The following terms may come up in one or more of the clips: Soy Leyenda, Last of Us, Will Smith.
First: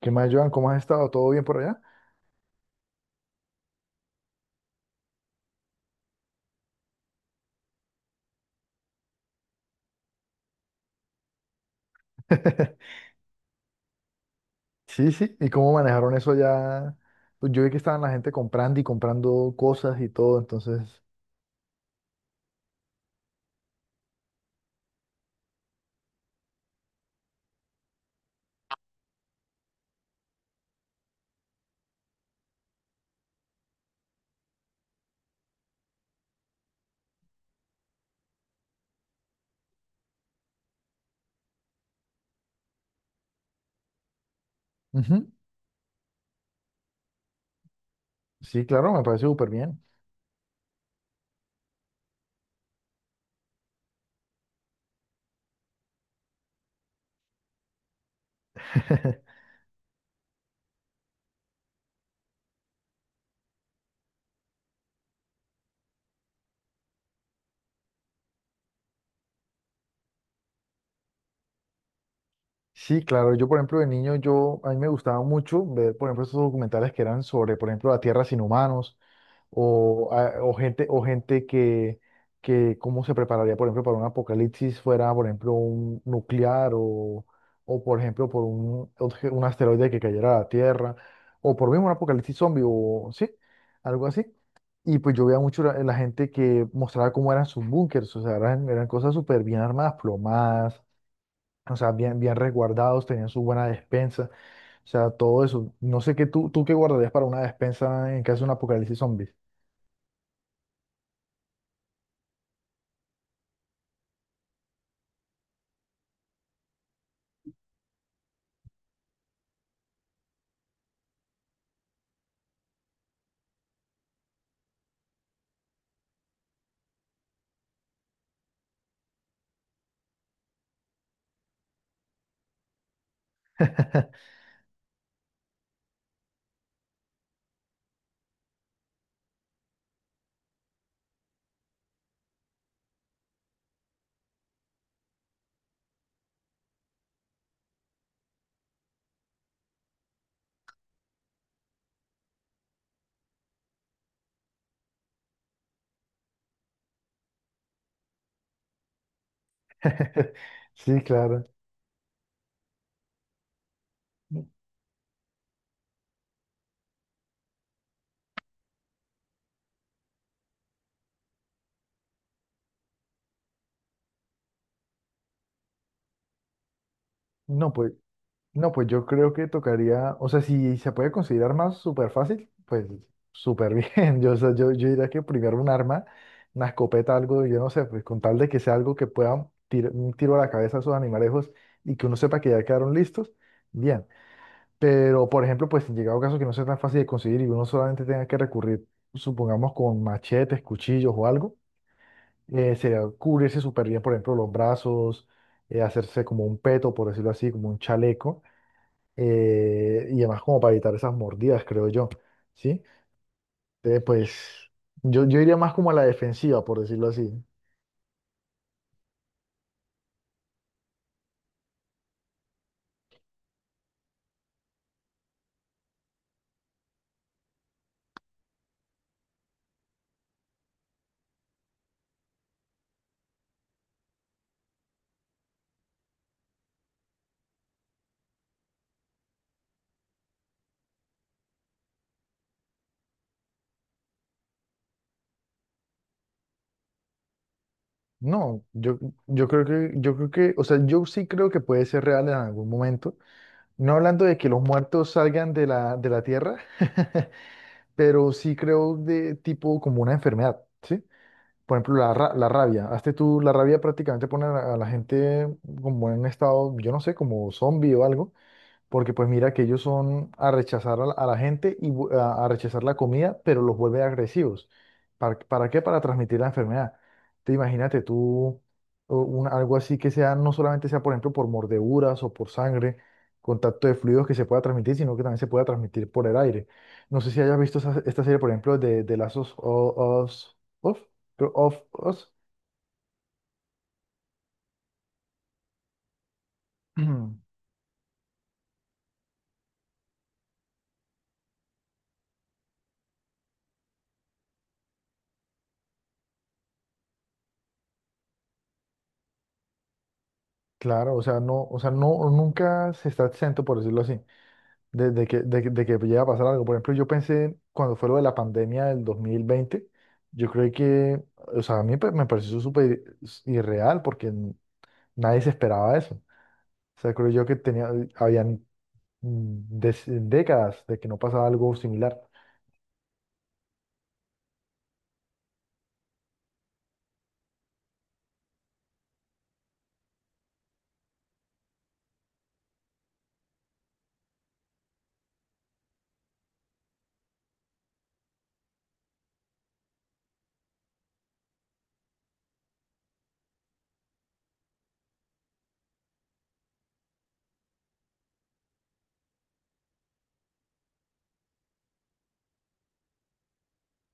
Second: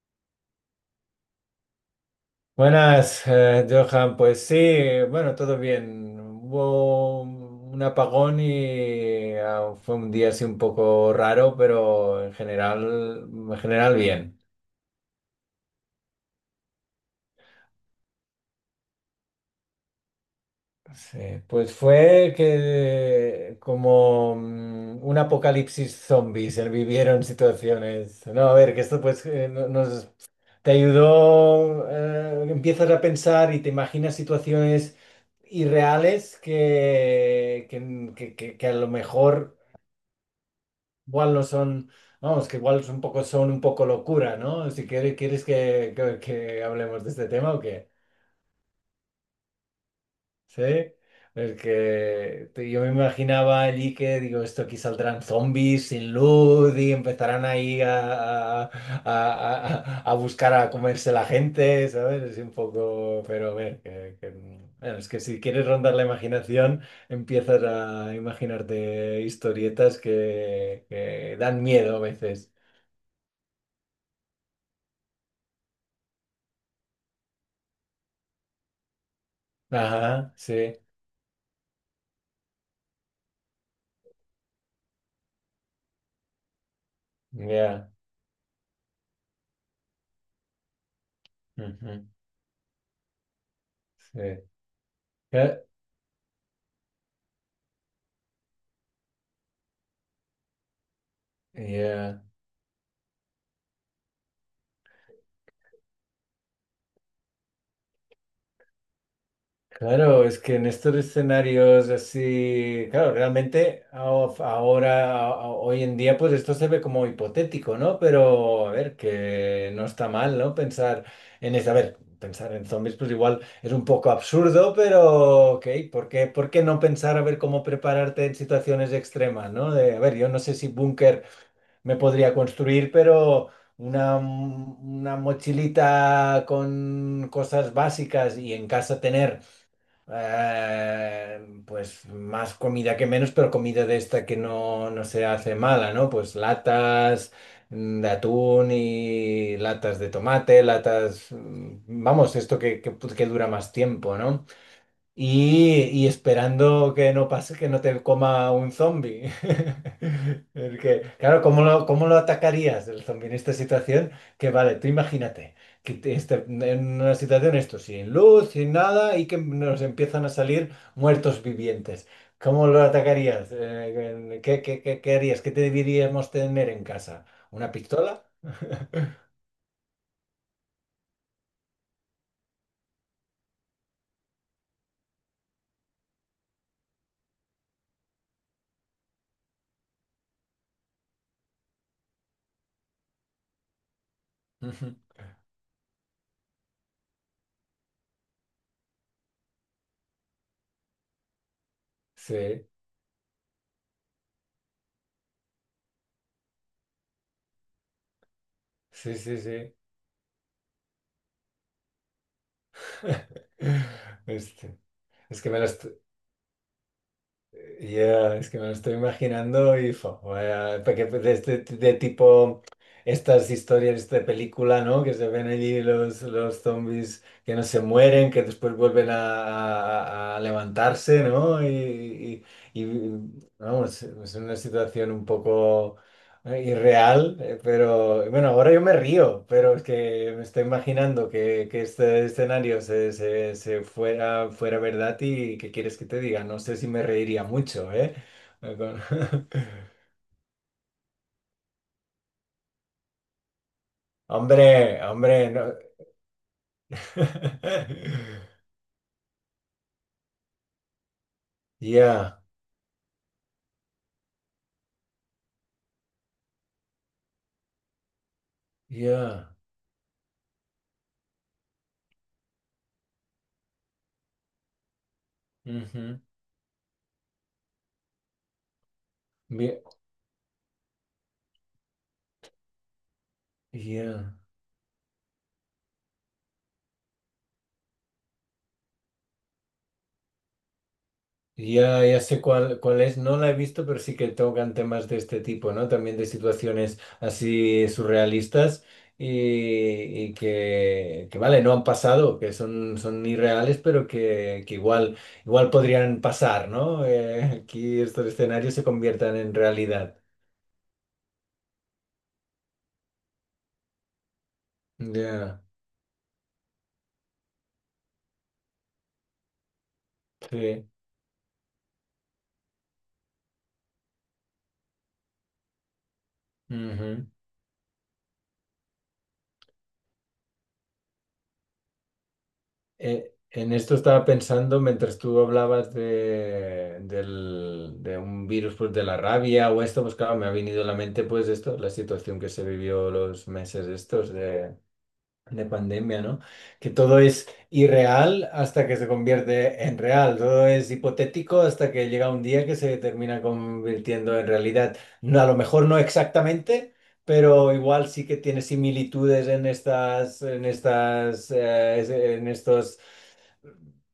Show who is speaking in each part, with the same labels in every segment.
Speaker 1: ¿Qué más, Joan? ¿Cómo has estado? ¿Todo bien por allá?
Speaker 2: Buenas, Johan. Pues sí, bueno, todo bien. Hubo un apagón y fue un día así un poco raro, pero en general, en general bien.
Speaker 1: Sí, sí. ¿Y cómo manejaron eso allá? Pues yo vi que estaban la gente comprando y comprando cosas y todo, entonces...
Speaker 2: Sí, pues fue que como un apocalipsis zombies, se vivieron situaciones. No, a ver, que esto pues no, nos te ayudó. Empiezas a pensar y te imaginas situaciones irreales que a lo mejor igual no son, vamos, que igual son un poco locura, ¿no? Si quieres,
Speaker 1: ujú.
Speaker 2: ¿quieres que hablemos de este tema o qué?
Speaker 1: Sí, claro, me parece súper bien.
Speaker 2: Sí, es que yo me imaginaba allí que, digo, esto aquí saldrán zombies sin luz y empezarán ahí a, a, a- a- a buscar a comerse la gente, ¿sabes? Es un poco, pero a ver, bueno, es que si quieres rondar la imaginación, empiezas a imaginarte historietas que dan miedo a veces.
Speaker 1: Sí, claro. Yo, por ejemplo, de niño, a mí me gustaba mucho ver, por ejemplo, esos documentales que eran sobre, por ejemplo, la Tierra sin humanos o,
Speaker 2: Ajá,
Speaker 1: o
Speaker 2: sí,
Speaker 1: gente, que cómo se prepararía, por ejemplo, para un apocalipsis fuera, por ejemplo, un nuclear o
Speaker 2: ya.
Speaker 1: por ejemplo, por un asteroide que cayera a la Tierra, o por mismo un
Speaker 2: Ujú,
Speaker 1: apocalipsis zombie, o sí, algo
Speaker 2: sí.
Speaker 1: así. Y pues yo veía
Speaker 2: Ya.
Speaker 1: mucho la gente que mostraba cómo eran sus búnkers, o sea, eran cosas súper bien armadas, plomadas, o sea, bien,
Speaker 2: Ya.
Speaker 1: bien resguardados, tenían su buena despensa, o sea, todo eso. No sé qué tú, tú qué guardarías para una despensa en caso de un apocalipsis zombie.
Speaker 2: Claro, es que en estos escenarios así, claro, realmente ahora, hoy en día, pues esto se ve como hipotético, ¿no? Pero a ver, que no está mal, ¿no? Pensar en eso, a ver, pensar en zombies, pues igual es un poco absurdo, pero ok, ¿por qué no pensar a ver cómo prepararte en situaciones extremas? ¿No? De, a ver, yo no sé si búnker me podría construir, pero... una mochilita con cosas básicas y en casa tener pues más comida que menos, pero comida de esta que no se hace mala, ¿no? Pues latas de atún y latas de tomate, latas, vamos, esto que dura más tiempo, ¿no? Y esperando que no pase, que no te coma un zombie.
Speaker 1: Sí,
Speaker 2: Porque, claro,
Speaker 1: claro.
Speaker 2: ¿cómo lo atacarías el zombie en esta situación? Que vale, tú imagínate que en una situación esto, sin luz, sin nada, y que nos empiezan a salir muertos vivientes. ¿Cómo lo atacarías? ¿Qué harías? ¿Qué te deberíamos tener en casa?
Speaker 1: No,
Speaker 2: ¿Una
Speaker 1: pues,
Speaker 2: pistola?
Speaker 1: no, pues yo creo que tocaría, o sea, si se puede considerar más súper fácil, pues súper bien. Yo, o sea, yo diría que primero un arma, una escopeta, algo, yo no sé, pues con tal de que sea algo que pueda tirar un tiro a la cabeza a esos animalejos y que uno sepa que ya quedaron listos, bien.
Speaker 2: Ujú.
Speaker 1: Pero, por ejemplo, pues en llegado caso que no sea tan fácil de conseguir y uno solamente tenga que recurrir, supongamos, con machetes, cuchillos o algo.
Speaker 2: Sí,
Speaker 1: Sería cubrirse súper bien, por ejemplo, los brazos, hacerse como un peto, por decirlo así, como un chaleco,
Speaker 2: sí, sí, sí.
Speaker 1: y además como para evitar esas mordidas, creo yo, ¿sí? Entonces, pues
Speaker 2: Este,
Speaker 1: yo
Speaker 2: es que
Speaker 1: iría
Speaker 2: me lo...
Speaker 1: más
Speaker 2: est-
Speaker 1: como a la defensiva, por decirlo así.
Speaker 2: ya, es que me lo estoy imaginando y fo, vaya, porque de tipo estas historias este de película, ¿no? Que se ven allí los zombies que no se mueren, que después vuelven a levantarse, ¿no? Y, vamos, es una situación un poco... ¿No? Irreal, pero bueno, ahora yo me río, pero es que me estoy imaginando que este escenario se fuera verdad y ¿qué quieres que te diga? No sé si me reiría mucho, ¿eh?
Speaker 1: No, yo, yo creo que, o sea, yo sí creo que puede ser real en algún momento. No hablando de que los
Speaker 2: Hombre,
Speaker 1: muertos
Speaker 2: hombre,
Speaker 1: salgan de
Speaker 2: no.
Speaker 1: de la tierra, pero sí creo de tipo como una enfermedad, ¿sí? Por ejemplo,
Speaker 2: Ya,
Speaker 1: la rabia. Hazte tú, la rabia prácticamente pone a a la gente como en un estado, yo no sé, como zombie o algo. Porque pues mira
Speaker 2: ya.
Speaker 1: que ellos son a rechazar a a la gente y a rechazar la comida, pero los vuelve agresivos. Para qué? Para
Speaker 2: Ujú,
Speaker 1: transmitir la enfermedad. Te imagínate tú o algo
Speaker 2: bien,
Speaker 1: así que sea, no solamente sea, por ejemplo, por mordeduras o por sangre, contacto de fluidos que
Speaker 2: Ya.
Speaker 1: se pueda transmitir, sino que también se pueda transmitir por el aire. No sé si hayas visto esta serie, por ejemplo, de Last of Of, of
Speaker 2: Ya, ya
Speaker 1: Us.
Speaker 2: sé cuál es, no la he visto, pero sí que tocan temas de este tipo, ¿no? También de situaciones así surrealistas y, y vale, no han pasado, que son irreales, pero que igual podrían pasar, ¿no? Aquí estos escenarios se conviertan en realidad.
Speaker 1: Claro, o sea, no, nunca se está exento, por decirlo así. De, de que,
Speaker 2: Ya,
Speaker 1: de, que de que llega a pasar algo. Por ejemplo, yo pensé cuando fue lo de la pandemia del 2020, yo creo
Speaker 2: sí.
Speaker 1: que, o sea, a me pareció súper irreal porque nadie se esperaba eso. O sea,
Speaker 2: Ujú.
Speaker 1: creo yo que tenía, habían décadas de que no pasaba algo similar.
Speaker 2: En esto estaba pensando mientras tú hablabas de, de un virus pues, de la rabia o esto, pues claro, me ha venido a la mente pues esto, la situación que se vivió los meses estos de pandemia, ¿no? Que todo es irreal hasta que se convierte en real, todo es hipotético hasta que llega un día que se termina convirtiendo en realidad. No, a lo mejor no exactamente. Pero igual sí que tiene similitudes en estas, en estos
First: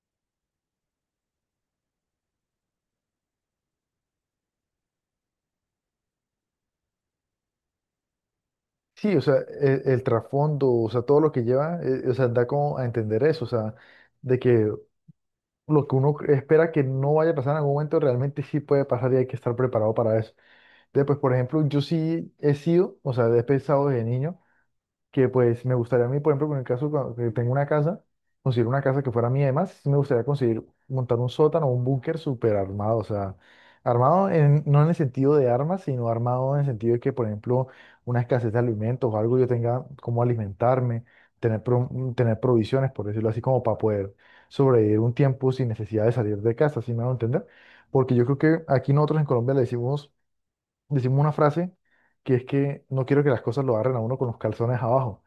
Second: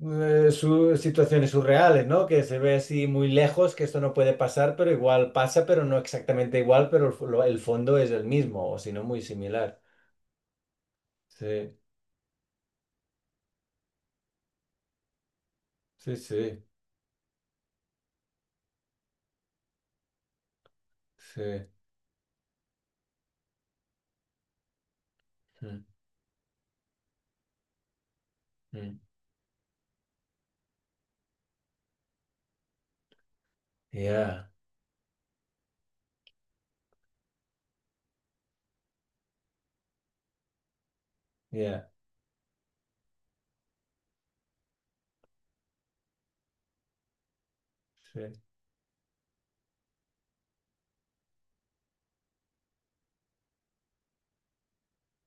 Speaker 2: situaciones surreales, ¿no? Que se ve así muy lejos, que esto no puede pasar, pero igual pasa, pero no exactamente igual, pero el fondo es el mismo, o si no,
Speaker 1: Sí, o
Speaker 2: muy
Speaker 1: sea,
Speaker 2: similar.
Speaker 1: el, trasfondo, o sea, todo lo que
Speaker 2: Sí,
Speaker 1: lleva, o sea, da como a entender eso, o sea, de que lo que uno
Speaker 2: sí, sí,
Speaker 1: espera que no vaya a pasar en algún momento realmente sí puede pasar y hay que estar preparado para eso. Entonces, pues, por ejemplo,
Speaker 2: sí.
Speaker 1: yo sí he sido, o sea, he pensado desde niño que, pues, me
Speaker 2: Mm,
Speaker 1: gustaría a mí, por ejemplo, en el caso que tengo una casa, conseguir una
Speaker 2: mm.
Speaker 1: casa que fuera mía, además, sí me gustaría conseguir montar un sótano o un búnker súper armado, o sea, armado
Speaker 2: Yeah,
Speaker 1: no en el sentido de armas, sino armado en el sentido de que, por ejemplo, una escasez de alimentos o algo yo tenga cómo alimentarme, tener,
Speaker 2: yeah,
Speaker 1: tener provisiones, por decirlo así, como para poder sobrevivir un tiempo sin necesidad de salir de casa, ¿sí me a entender? Porque yo creo
Speaker 2: sí.
Speaker 1: que aquí nosotros en Colombia le decimos una frase que es que no quiero que las cosas lo agarren a uno con los calzones abajo,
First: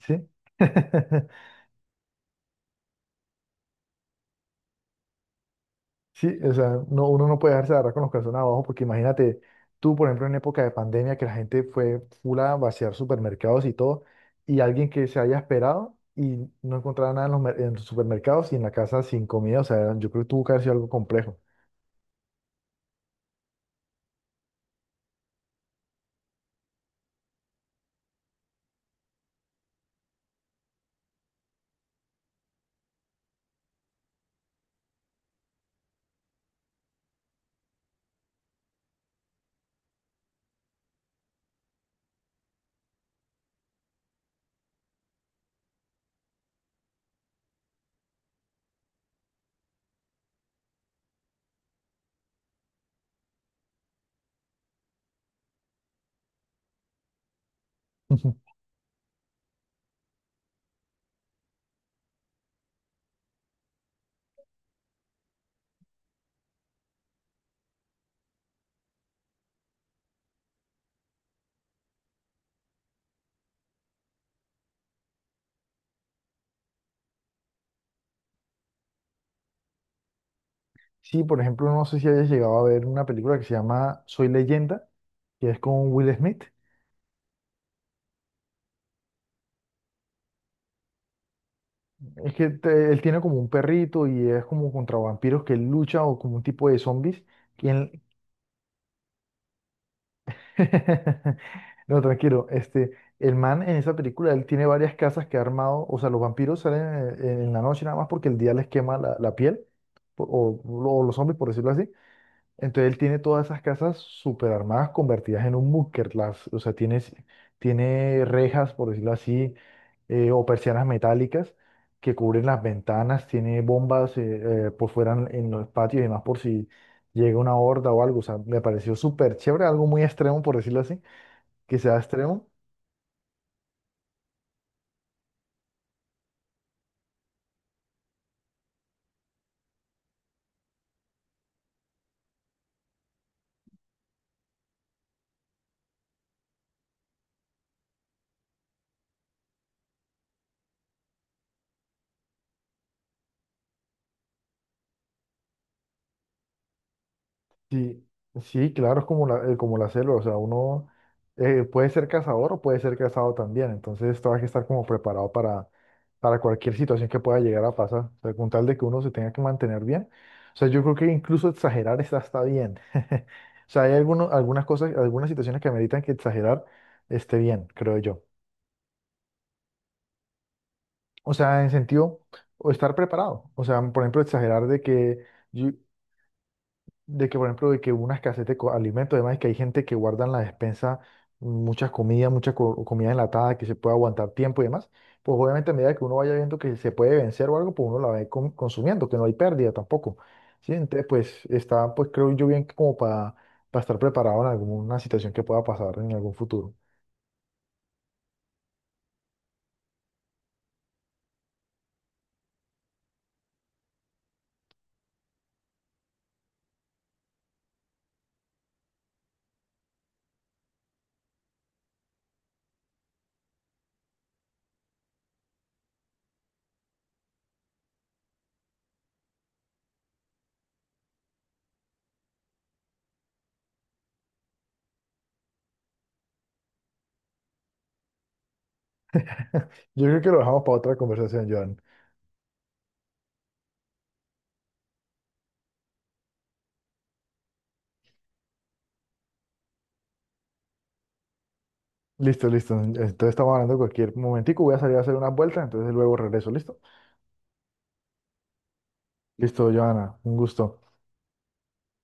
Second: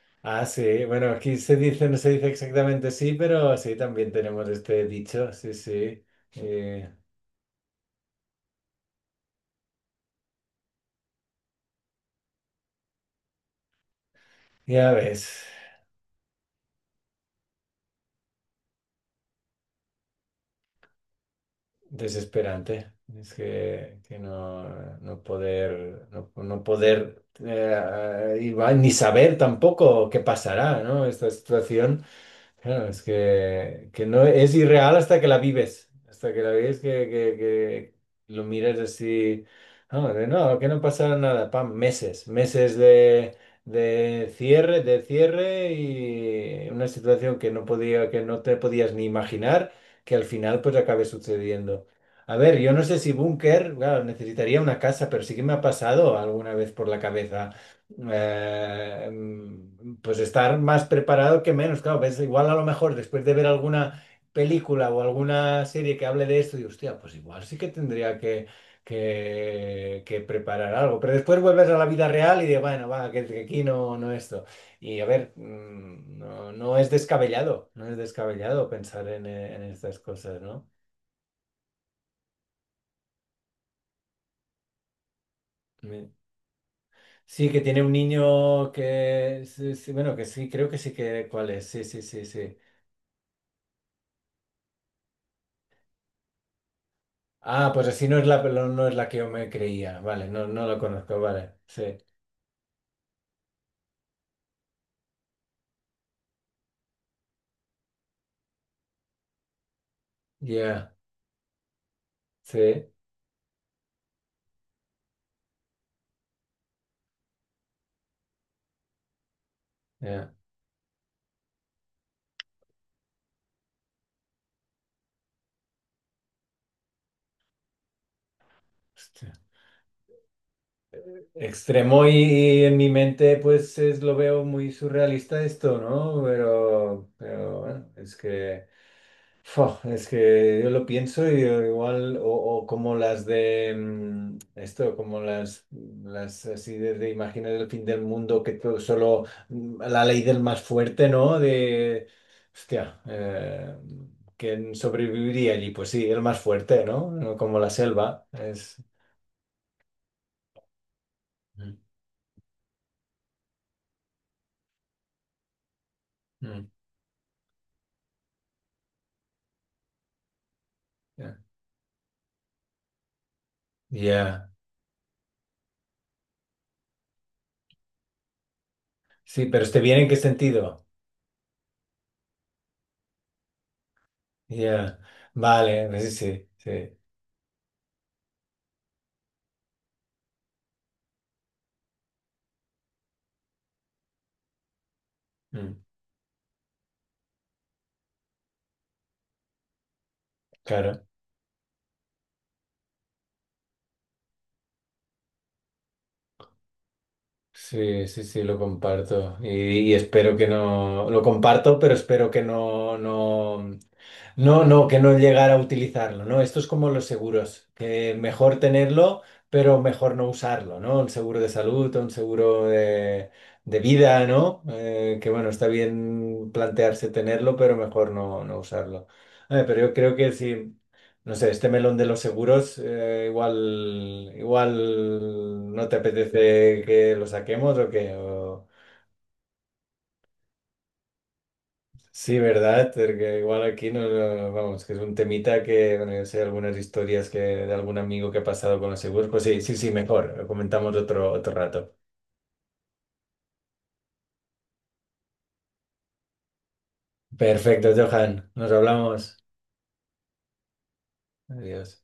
Speaker 1: ¿sí?
Speaker 2: Ah, sí, bueno, aquí se dice, no se dice exactamente sí, pero sí, también tenemos este dicho, sí, sí.
Speaker 1: Sí, o sea,
Speaker 2: Eh,
Speaker 1: no, uno no puede dejarse agarrar con los calzones abajo porque imagínate tú, por ejemplo, en época de pandemia que la gente fue full a vaciar supermercados y todo, y alguien
Speaker 2: ya
Speaker 1: que se haya
Speaker 2: ves.
Speaker 1: esperado y no encontraba nada en en los supermercados y en la casa sin comida, o sea, yo creo que tuvo que haber sido algo complejo.
Speaker 2: Desesperante. Es que no poder, no poder ni saber tampoco qué pasará, ¿no? Esta situación. Claro, es que no es irreal hasta que la vives, que lo miras así, no, de no, que no pasará nada, pam, meses, meses de cierre y una situación que no podía, que no te podías ni imaginar que al final pues acabe sucediendo. A ver, yo no sé si búnker, claro, necesitaría una casa, pero sí que me ha pasado alguna vez por la cabeza eh, pues estar más preparado que menos. Claro, ves, igual a lo mejor después de ver alguna película o alguna serie que hable de esto, y hostia, pues igual sí que tendría que preparar algo. Pero después vuelves a la vida real y de, bueno, va, que aquí no esto. Y a ver, no, no es descabellado pensar en estas cosas, ¿no?
Speaker 1: Sí, por ejemplo, no sé si hayas llegado a ver una película que se llama Soy Leyenda, que es con
Speaker 2: Me-
Speaker 1: Will Smith.
Speaker 2: Sí, que tiene un niño que, sí, sí, bueno, que sí, creo que sí que, ¿cuál es? Sí, sí, sí,
Speaker 1: Es que
Speaker 2: sí.
Speaker 1: él tiene como un perrito y es como contra vampiros que él lucha o como un tipo de zombies.
Speaker 2: Ah, pues
Speaker 1: ¿Quién-
Speaker 2: así no es la que yo me creía. Vale, no la conozco, vale. Sí,
Speaker 1: No, tranquilo. Este, el man en esa película, él tiene varias casas que ha armado. O sea, los vampiros salen en la noche nada más porque el día les quema la piel. po- O,
Speaker 2: ya,
Speaker 1: o los zombies, por decirlo así. Entonces
Speaker 2: sí,
Speaker 1: él tiene todas esas casas super armadas convertidas en un búnker. Las, o sea, tiene, tiene rejas, por decirlo así,
Speaker 2: ya.
Speaker 1: o persianas metálicas que cubren las ventanas. Tiene bombas por fuera en los patios y demás por si llega una horda o algo. O sea, me pareció súper
Speaker 2: Hostia.
Speaker 1: chévere, algo muy extremo, por decirlo así, que sea
Speaker 2: Extremo y,
Speaker 1: extremo.
Speaker 2: y en mi mente pues es, lo veo muy surrealista esto, ¿no? Pero bueno, es que... Fua, es que yo lo pienso y yo igual, o como las de esto, como las así de imágenes del fin del mundo, que todo solo la ley del más fuerte, ¿no? De, hostia, ¿quién sobreviviría allí? Pues sí, el más fuerte, ¿no? No como la
Speaker 1: Sí,
Speaker 2: selva,
Speaker 1: sí,
Speaker 2: es...
Speaker 1: claro, es como la selva, o sea, uno
Speaker 2: Mm,
Speaker 1: puede ser cazador o puede ser cazado también, entonces todo hay que estar como preparado para
Speaker 2: mm.
Speaker 1: cualquier situación que pueda llegar a pasar, o sea, con tal de que uno se tenga que mantener bien, o sea, yo creo que
Speaker 2: Ya.
Speaker 1: incluso exagerar está, está bien, o sea, hay
Speaker 2: Ya.
Speaker 1: algunas cosas, algunas situaciones que ameritan que exagerar esté bien, creo yo,
Speaker 2: Sí, pero ¿esté bien en qué sentido?
Speaker 1: o sea, en sentido, o estar preparado, o sea, por ejemplo, exagerar
Speaker 2: Ya. Vale, sí, sí, sí.
Speaker 1: de que, por ejemplo, de que hubo una escasez de alimentos, además, que hay gente que guarda en la despensa muchas comidas, comida enlatada que se puede aguantar tiempo y demás, pues obviamente a
Speaker 2: Mm,
Speaker 1: medida que uno vaya viendo que se puede vencer o algo, pues uno la va a ir consumiendo, que no hay pérdida tampoco. ¿Sí?
Speaker 2: claro.
Speaker 1: Entonces, pues está, pues creo yo bien que como para estar preparado en alguna situación que pueda pasar en algún futuro.
Speaker 2: Sí, sí, sí, lo comparto. Y espero que no. Lo comparto, pero espero que no, no. No, no, que no llegara a utilizarlo, ¿no? Esto es como los seguros, que mejor tenerlo, pero mejor no usarlo, ¿no? Un seguro de salud, un seguro de vida, ¿no? Que bueno, está bien plantearse tenerlo, pero mejor no usarlo. A pero yo creo que sí. No sé, este melón de los seguros, igual no te apetece que lo saquemos o que...
Speaker 1: Yo creo que lo dejamos para otra conversación, Joan.
Speaker 2: Sí, ¿verdad? Porque igual aquí vamos, que es un temita que, bueno, yo sé algunas historias que de algún amigo que ha pasado con los seguros. Pues sí, sí, sí, mejor. Lo comentamos otro rato.
Speaker 1: Listo, listo. Entonces estamos hablando en cualquier momentico. Voy a salir a hacer una vuelta, entonces luego regreso. ¿Listo?
Speaker 2: Perfecto, Johan. Nos hablamos.
Speaker 1: Listo, Joana. Un gusto.
Speaker 2: Adiós.